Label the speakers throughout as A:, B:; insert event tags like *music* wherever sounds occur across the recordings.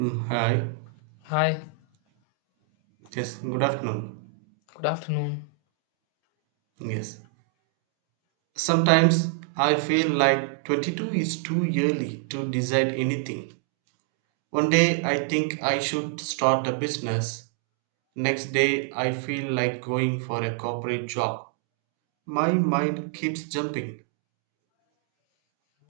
A: Hi.
B: Hi,
A: Yes, good afternoon.
B: good afternoon.
A: Yes. Sometimes I feel like 22 is too early to decide anything. One day I think I should start a business. Next day I feel like going for a corporate job. My mind keeps jumping.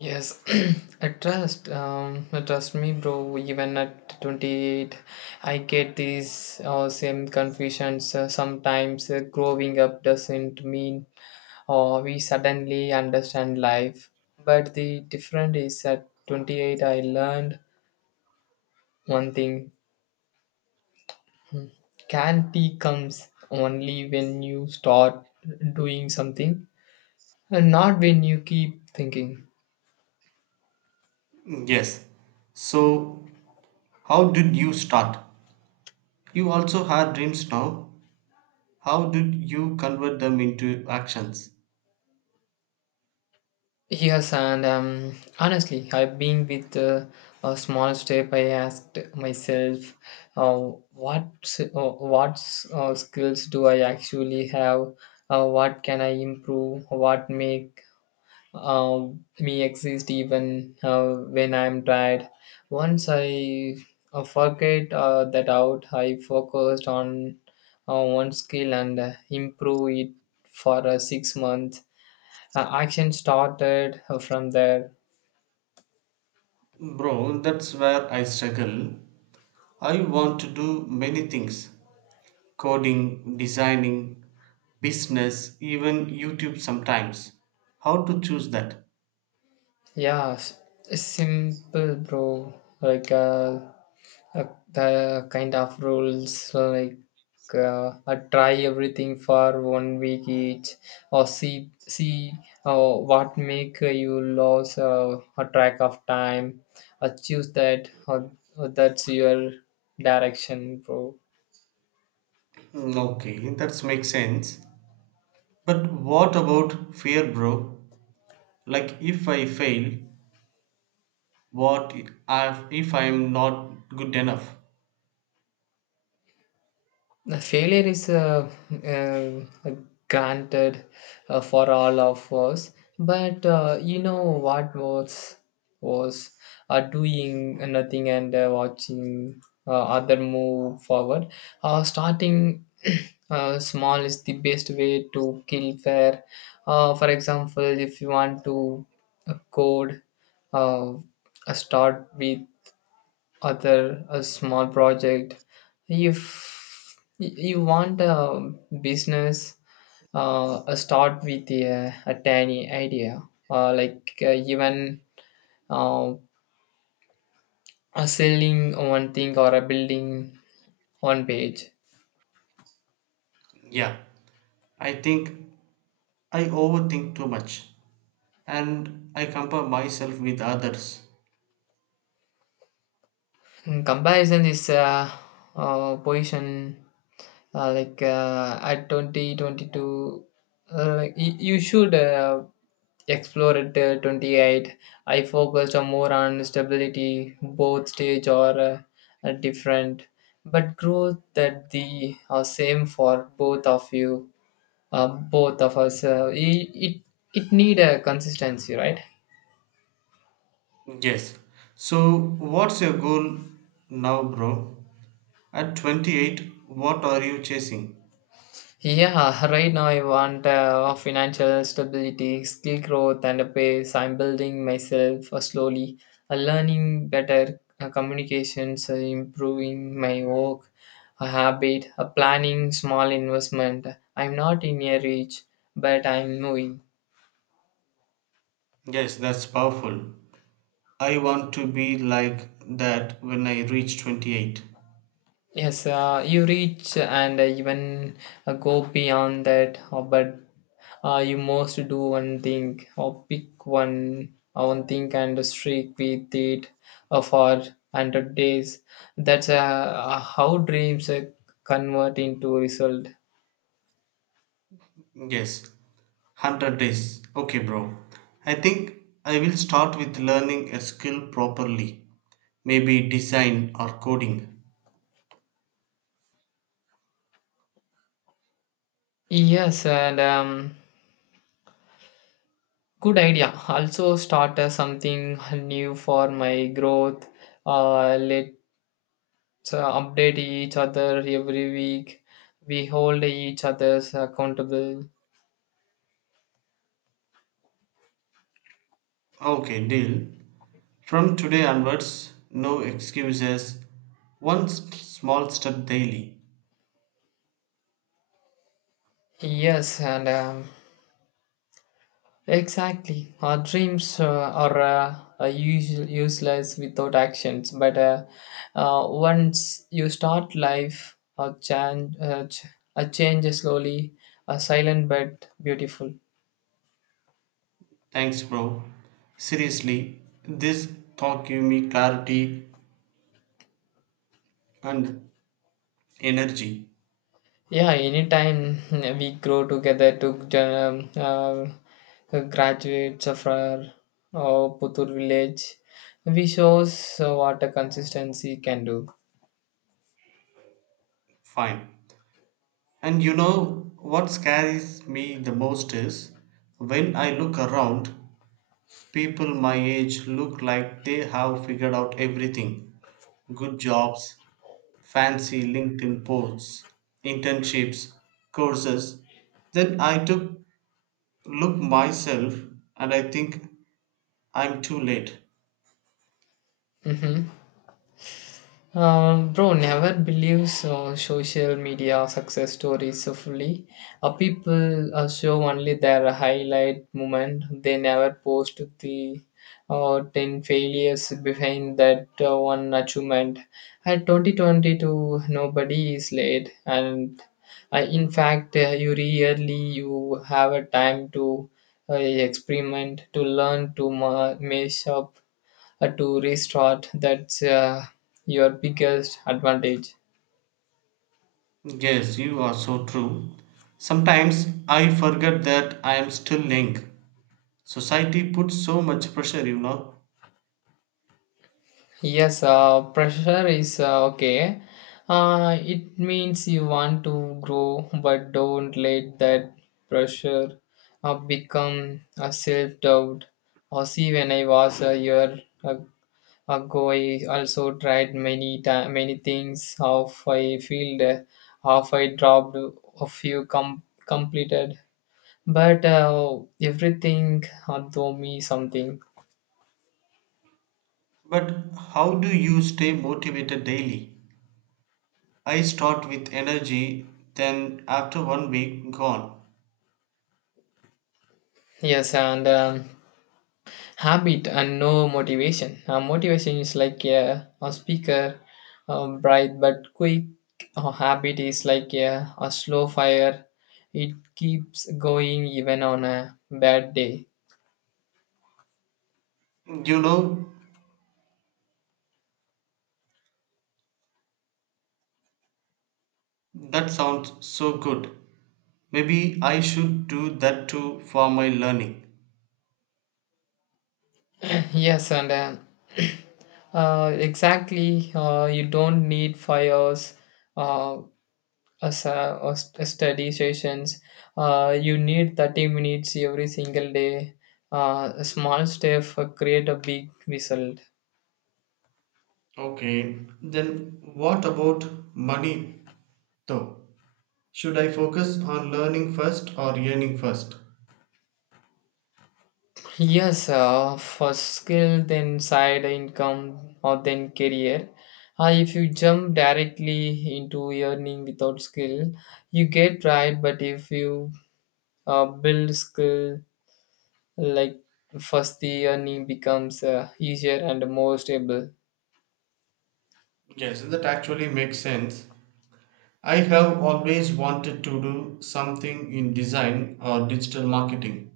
B: Yes, *clears throat* I trust. Trust me, bro. Even at 28, I get these same confusions. Sometimes growing up doesn't mean we suddenly understand life. But the difference is at 28, I learned one thing clarity comes only when you start doing something and not when you keep thinking.
A: Yes. So, how did you start? You also had dreams now. How did you convert them into actions?
B: Yes, and honestly, I've been with a small step. I asked myself, uh, what s- uh, skills do I actually have? What can I improve? What make uh, me exist even when I'm tired? Once I forget that out, I focused on one skill and improve it for 6 months action started from there.
A: Bro, that's where I struggle. I want to do many things coding, designing, business, even YouTube sometimes. How to choose that?
B: Yeah, s- Simple, bro. Like uh, uh, the kind of rules like try everything for 1 week each, or see what make you lose a track of time. Choose that. Or that's your direction, bro.
A: Okay, that makes sense. But what about fear, bro? Like, if I fail, what if I'm not good enough?
B: The failure is uh, granted for all of us, but you know what was doing nothing and watching other move forward. Starting *clears throat* small is the best way to kill fair. For example, if you want to code, uh, start with other a small project if you want a business, start with a tiny idea like even uh, selling one thing or a building one page.
A: Yeah, I think I overthink too much and I compare myself with others.
B: Mm, comparison is position like at 2022. Like, you should explore at 28. I focused on more on stability, both stage or are different, but growth that the are same for both of you, both of us. It need a consistency, right?
A: Yes. So, what's your goal now, bro? At 28, what are you chasing?
B: Yeah, right now I want financial stability, skill growth, and a pace. I'm building myself slowly, learning better communications, improving my work habit, planning small investment. I'm not in a reach, but I'm moving.
A: Yes, that's powerful. I want to be like that when I reach 28.
B: Yes, you reach and even go beyond that, but you must do one thing or pick one thing and streak with it for 100 days. That's how dreams convert into result.
A: Yes, 100 days. Okay, bro. I think I will start with learning a skill properly, maybe design or coding.
B: Yes, and good idea. Also start something new for my growth. Let so update each other every week we hold each others accountable.
A: Okay, deal. From today onwards, no excuses. One small step daily.
B: Yes and um, exactly our dreams are useless without actions but once you start life a change a change is slowly a silent but beautiful.
A: Thanks, bro. Seriously, this talk gave me clarity and energy.
B: Yeah, anytime, *laughs* we grow together to graduates of our Putur village, we shows what a consistency can do.
A: Fine. And you know what scares me the most is when I look around, people my age look like they have figured out everything good jobs, fancy LinkedIn posts, internships, courses. Then I took look myself and I think I'm too late.
B: Hmm. Bro never believes social media success stories so fully. People show only their highlight moment. They never post the 10 failures behind that one achievement. At 2022, nobody is late. And in fact, you rarely you have a time to experiment, to learn, to mess up to restart that's your biggest advantage.
A: Yes, you are so true. Sometimes I forget that I am still young. Society puts so much pressure, you know.
B: Yes Pressure is okay, it means you want to grow, but don't let that pressure become a self-doubt. Or see, when I was a year ag- ago, I also tried many things, half I failed, half I dropped, a few com- completed. But everything taught me something.
A: But how do you stay motivated daily? I start with energy, then after one week, gone.
B: Yes, and habit and no motivation. Motivation is like a speaker, bright but quick. Habit is like a slow fire. It keeps going even on a bad day.
A: You know, that sounds so good. Maybe I should do that too for my learning.
B: *laughs* Yes, and *clears throat* exactly. You don't need fires. Uh, a, sa- a or st- study sessions. You need 30 minutes every single day. A small step create a big result.
A: Okay, then what about money though? Should I focus on learning first or earning first?
B: Yes, for skill, then side income, or then career. If you jump directly into earning without skill, you get right. But if you build skill, like first the earning becomes easier and more stable.
A: Yes, that actually makes sense. I have always wanted to do something in design or digital marketing.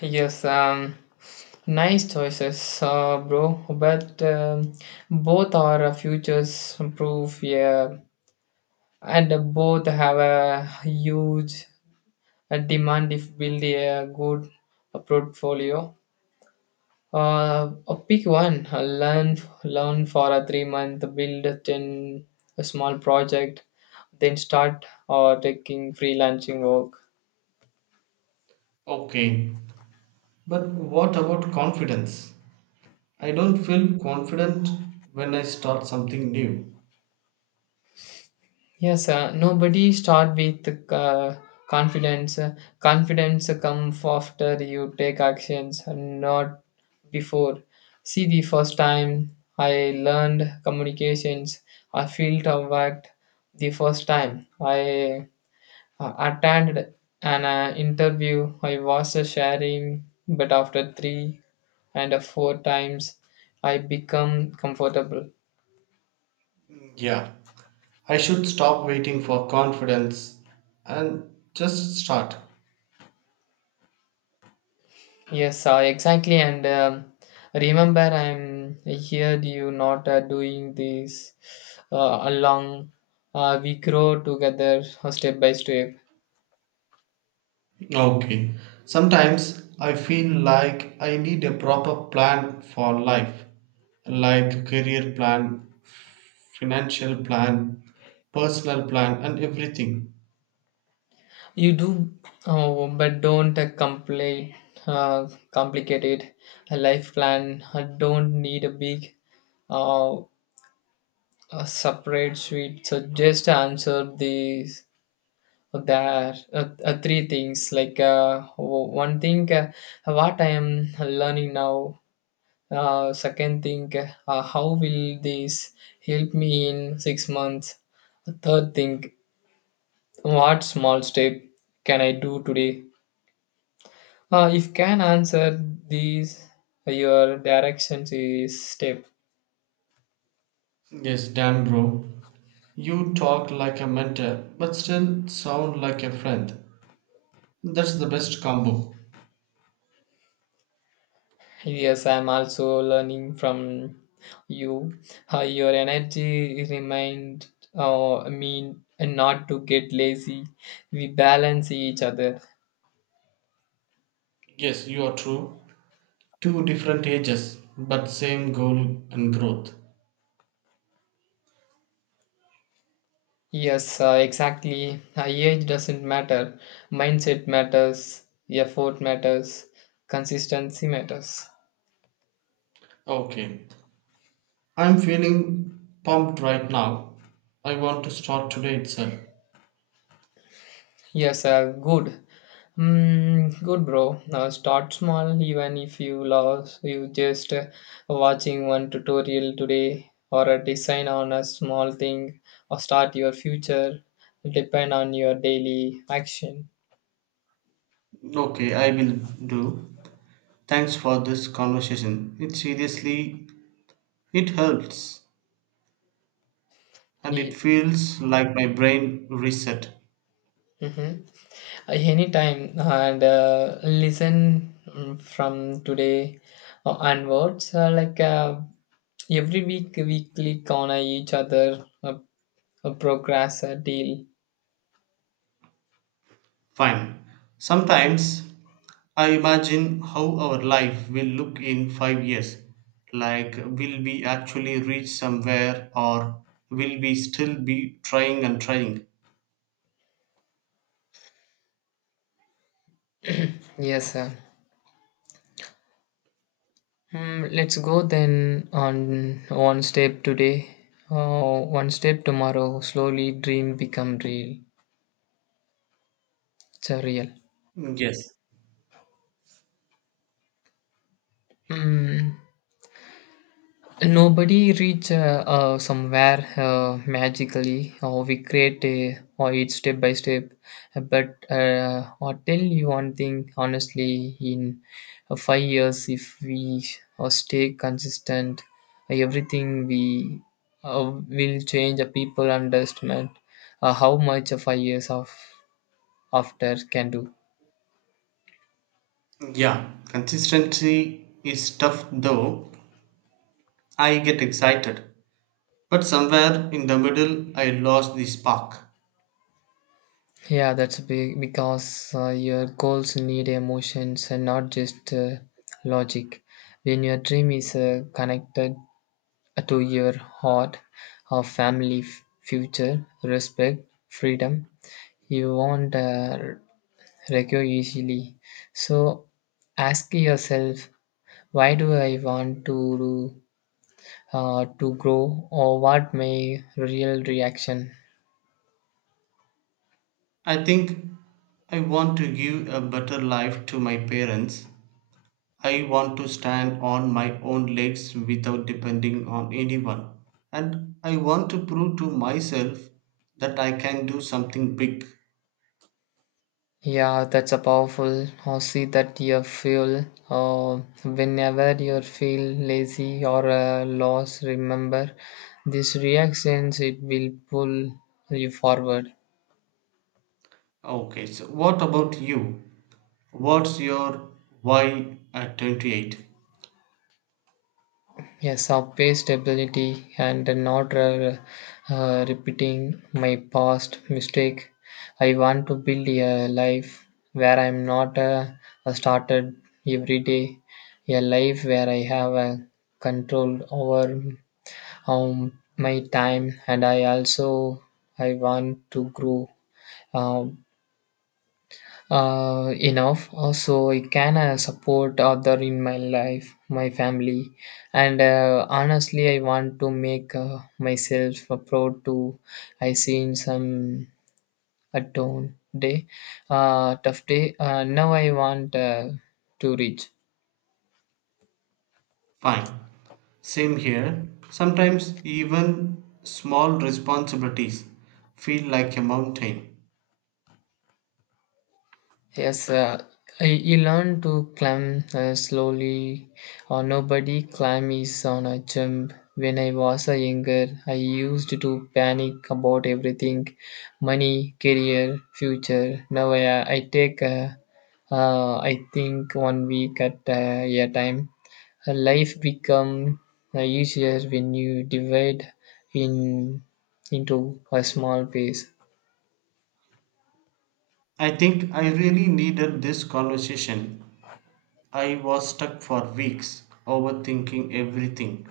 B: Yes, um, nice choices, bro. But both are a futures proof, yeah, and both have a huge demand if build a good portfolio. Pick one. Learn for a 3 month. Build it in a small project, then start or taking freelancing work.
A: Okay, but what about confidence? I don't feel confident when I start something new.
B: Yes, nobody start with confidence. Confidence comes after you take actions, not before. See, the first time I learned communications, I felt of worked. The first time I attended an interview, I was sharing, but after three and four times, I become comfortable.
A: Yeah, I should stop waiting for confidence and just start.
B: Yes, exactly. And remember, I'm here. You not doing this along. We grow together step by step.
A: Okay, sometimes I feel like I need a proper plan for life, like career plan, financial plan, personal plan, and everything.
B: You do, but don't complicate it. A life plan don't need a big, uh, a separate suite. So just answer these. There three things like one thing, what I am learning now. Second thing, how will this help me in 6 months? Third thing, what small step can I do today? If can answer these, your directions is step.
A: Yes, damn bro. You talk like a mentor, but still sound like a friend. That's the best combo.
B: Yes, I'm also learning from you. Your energy remind me not to get lazy. We balance each other.
A: Yes, you are true. Two different ages, but same goal and growth.
B: Yes, exactly. Age doesn't matter. Mindset matters. Effort matters. Consistency matters.
A: Okay. I'm feeling pumped right now. I want to start today itself.
B: Yes, good. Mm, good, bro. Now start small, even if you lost, you just watching one tutorial today or a design on a small thing or start your future depend on your daily action.
A: Okay, I will do. Thanks for this conversation. It seriously it helps and it
B: Ye-
A: feels like my brain reset.
B: Mhm. Anytime and listen, mm, from today onwards like every week we click on each other progress, deal.
A: Fine. Sometimes I imagine how our life will look in 5 years. Like, will we actually reach somewhere or will we still be trying and trying?
B: Yes sir. Mm, let's go then on one step today, one step tomorrow, slowly dream become real. It's a real.
A: Yes.
B: Mm. Nobody reach somewhere magically, or we create or it's step by step. But I'll tell you one thing honestly: in 5 years, if we stay consistent, everything we will change. People understand how much 5 years of after can do.
A: Yeah. Consistency is tough though. I get excited. But somewhere in the middle, I lost the spark.
B: Yeah, that's big because your goals need emotions and not just logic. When your dream is connected to your heart, or family, future, respect, freedom, you won't recur easily. So ask yourself, why do I want to grow, or what my real reaction.
A: I think I want to give a better life to my parents. I want to stand on my own legs without depending on anyone. And I want to prove to myself that I can do something big.
B: Yeah, that's a powerful. Or see that your fuel. Whenever you feel lazy or lost, remember these reactions. It will pull you forward.
A: Okay, so what about you? What's your why at 28?
B: Yes, our pace stability and not repeating my past mistake. I want to build a life where I'm not started every day. A life where I have a control over my time, and I also I want to grow um, enough so I can support other in my life, my family, and honestly I want to make myself a proud to I see in some a down day, tough day, now I want to reach.
A: Fine. Same here. Sometimes even small responsibilities feel like a mountain.
B: Yes, you learn to climb slowly, or nobody climb is on a jump. When I was a younger, I used to panic about everything, money, career, future. Now I take, I think 1 week at a time. Life become easier when you divide in into a small piece.
A: I think I really needed this conversation. I was stuck for weeks overthinking everything.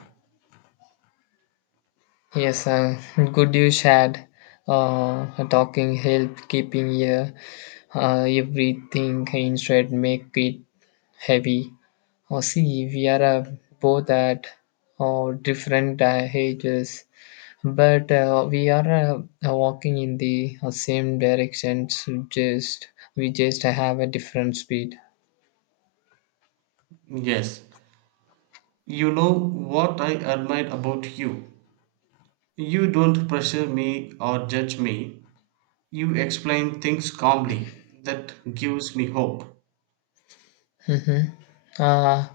B: Yes, good you shared. Talking help keeping your everything instead make it heavy. Oh, see, we are both at different ages, but we are walking in the same direction. So just we just have a different speed.
A: Yes, you know what I admire about you. You don't pressure me or judge me. You explain things calmly. That gives me hope.
B: Mm-hmm. Uh,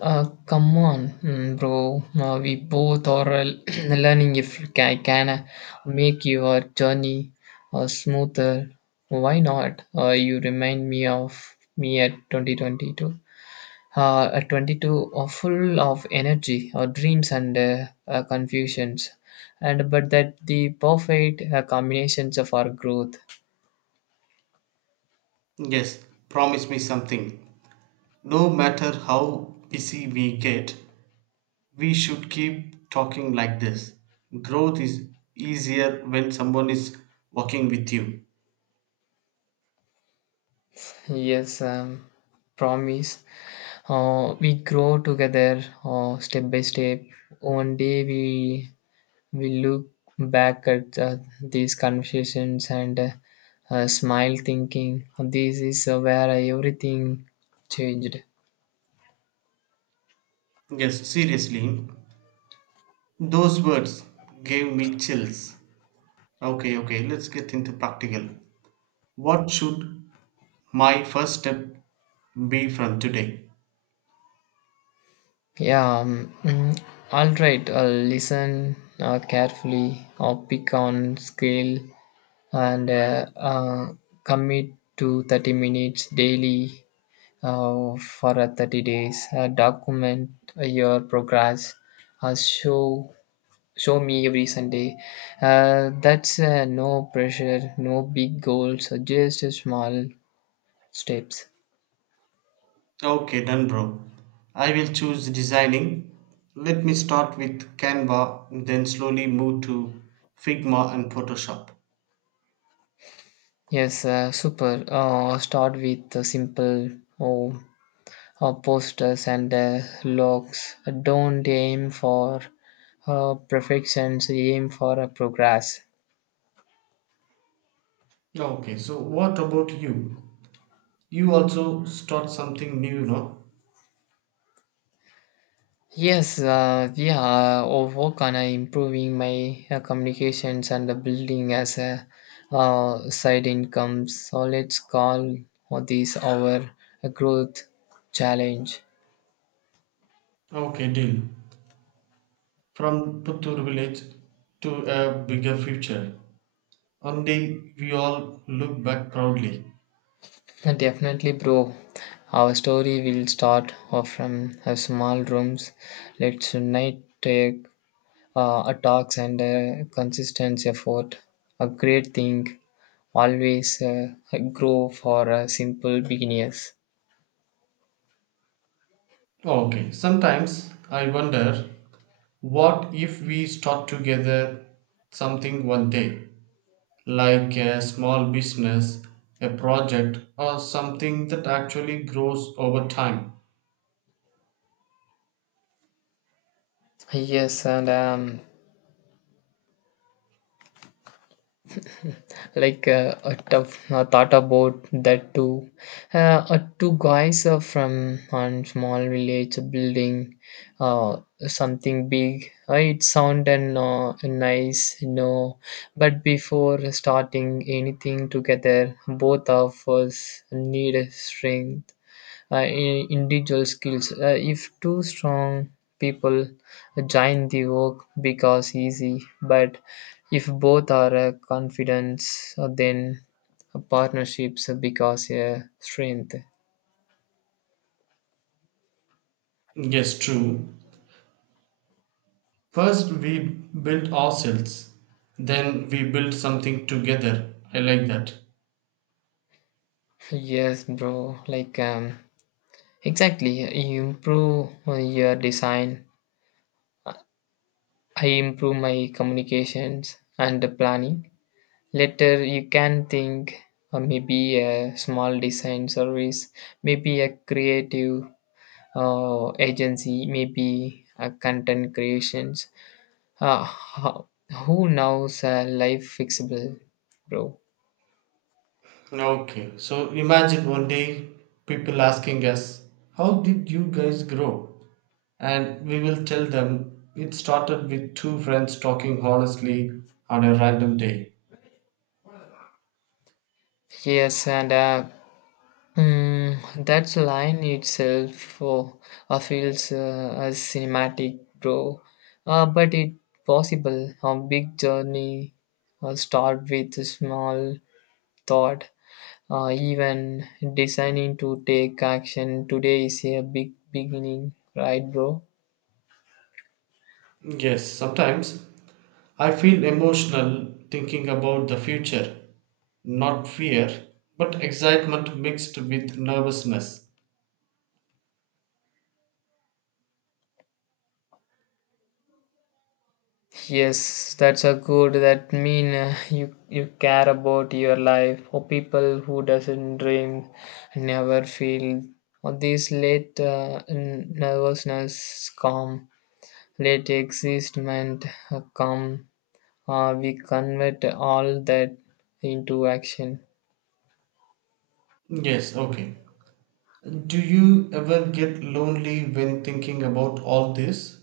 B: Uh, Come on, mm, bro. We both are *clears throat* learning if I can make your journey smoother. Why not? You remind me of me at 2022. At 22, full of energy, dreams, and confusions. And but that the perfect combinations of our growth.
A: Yes, promise me something. No matter how busy we get, we should keep talking like this. Growth is easier when someone is working with you.
B: Yes, um, promise. We grow together step by step. One day we look back at these conversations and smile, thinking this is where everything changed.
A: Yes, seriously, those words gave me chills. Okay, okay, let's get into practical. What should my first step be from today?
B: Yeah. Um, mm, all right. Listen carefully. Pick on scale and commit to 30 minutes daily for a 30 days. Document your progress. Uh, show show me every Sunday. That's no pressure, no big goals, just small steps.
A: Okay, done, bro. I will choose designing. Let me start with Canva, then slowly move to Figma and Photoshop.
B: Yes, super. Start with simple oh, posters and logs. Don't aim for perfections, aim for a progress.
A: Okay, so what about you? You also start something new, no?
B: Yes, or work on improving my communications and building as a side income. So let's call this our growth challenge.
A: Okay, deal. From Puttur village to a bigger future. One day we all look back proudly.
B: And definitely, bro, our story will start off from small rooms. Let's tonight take a talks and a consistent effort. A great thing, always grow for simple beginners.
A: Okay, sometimes I wonder, what if we start together something one day, like a small business, a project, or something that actually grows over time?
B: Yes, and like a tough thought about that too. Uh, Two guys from a small village building uh, something big. It sounded nice, you know. But before starting anything together, both of us need strength individual skills. If two strong people join, the work becomes easy. But if both are confident, then partnerships becomes a strength.
A: Yes, true. First, we build ourselves, then, we build something together. I like that.
B: Yes, bro. Exactly. You improve your design. I improve my communications and the planning. Later, you can think maybe a small design service, maybe a creative agency, maybe content creations. Uh, how, who knows life fixable, bro?
A: Okay, so imagine one day people asking us, how did you guys grow? And we will tell them it started with two friends talking honestly on a random day.
B: Yes, and mm, that line itself feels as cinematic, bro. But it possible a big journey start with a small thought. Even designing to take action today is a big beginning, right, bro?
A: Yes, sometimes I feel emotional thinking about the future, not fear, but excitement mixed with nervousness.
B: Yes, that's a good. That mean you care about your life. For people who doesn't dream, never feel. Or this late nervousness come, late existment come. We convert all that into action.
A: Yes, okay. Do you ever get lonely when thinking about all this?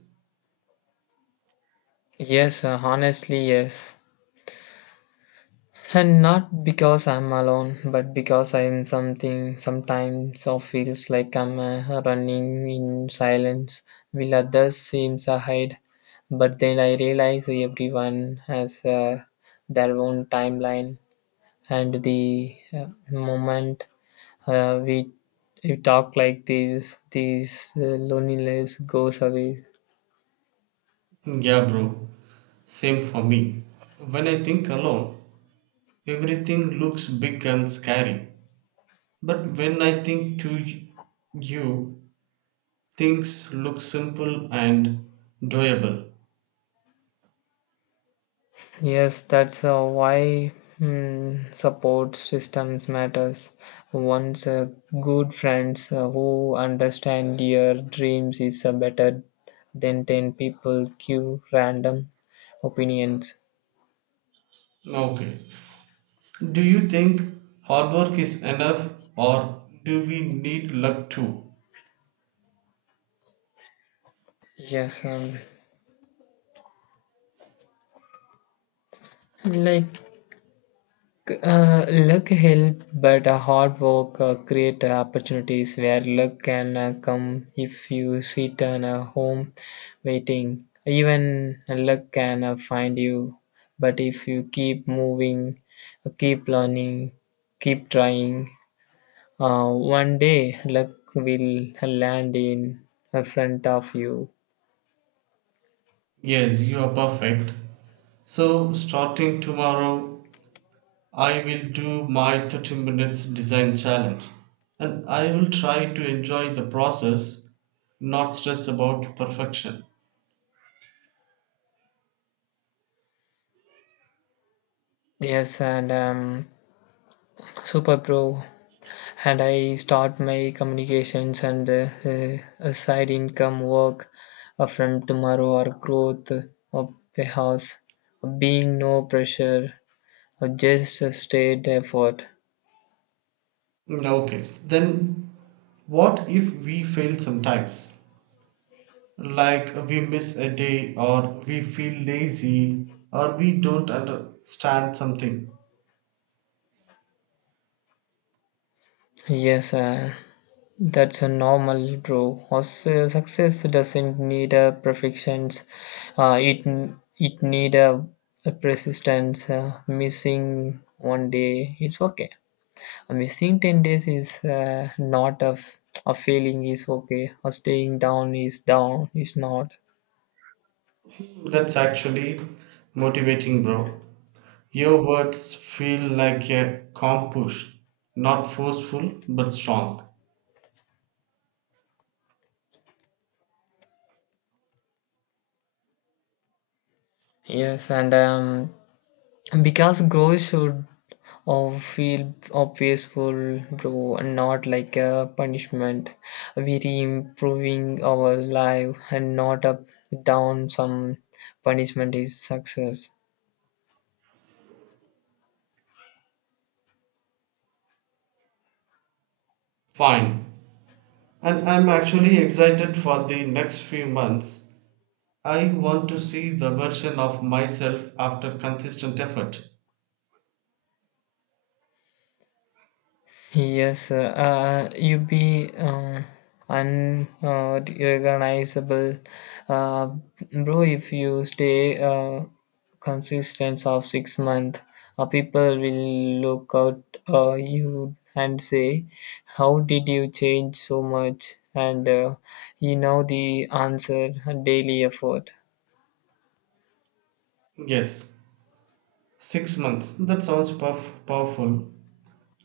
B: Yes, honestly, yes. And not because I'm alone, but because I'm something sometimes or feels like I'm running in silence, will others seems ahead. But then I realize everyone has their own timeline, and the moment uh, we, we talk like this loneliness goes away.
A: Yeah, bro. Same for me. When I think alone, everything looks big and scary. But when I think to you, things look simple and doable.
B: Yes, that's why support systems matters. Once good friends who understand your dreams is better than ten people give random opinions.
A: Okay. Do you think hard work is enough or do we need luck too?
B: Yes, um, like Luck help, but hard work create opportunities where luck can come if you sit on a home waiting. Even luck can find you, but if you keep moving, keep learning, keep trying, one day luck will land in front of you.
A: Yes, you are perfect. So, starting tomorrow, I will do my 30 minutes design challenge and I will try to enjoy the process, not stress about perfection.
B: Yes, and super pro. And I start my communications and side income work from tomorrow or growth of the house. Being no pressure, just a state effort.
A: Okay, then what if we fail sometimes? Like we miss a day, or we feel lazy, or we don't understand something.
B: Yes, that's a normal, bro. Also, success doesn't need a perfections. Uh, it it need a persistence. Missing one day, it's okay. Missing 10 days is not a failing is okay or staying down is not.
A: That's actually motivating, bro. Your words feel like a calm push, not forceful but strong.
B: Yes and because growth should or feel or peaceful bro and not like a punishment. We re improving our life and not up down some punishment is success.
A: Fine. And I'm actually excited for the next few months. I want to see the version of myself after consistent effort.
B: Yes, you be unrecognizable, uh, bro. If you stay consistent of 6 months, people will look out you and say, "How did you change so much?" And you know the answer: daily effort.
A: Yes, 6 months. That sounds powerful,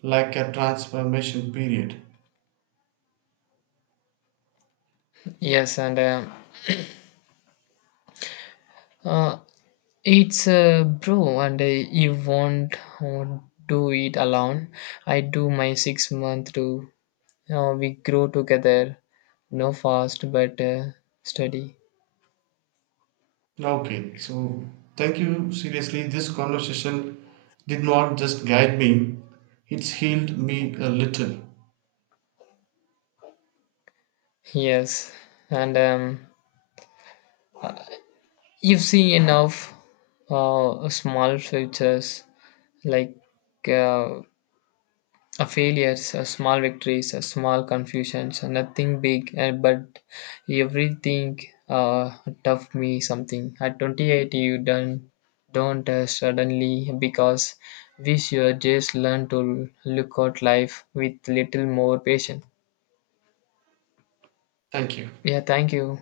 A: like a transformation period.
B: Yes, and uh, it's a bro, and you won't uh, do it alone. I do my 6 month too. We grow together, no fast but steady.
A: Okay, so thank you. Seriously, this conversation did not just guide me, it's healed me a little.
B: Yes, and you see enough small features like uh, a failures, a small victories, a small confusions, a nothing big, but everything uh, taught me something. At 28, you don't suddenly because we should just learn to look at life with little more patience.
A: Thank you.
B: Yeah, thank you.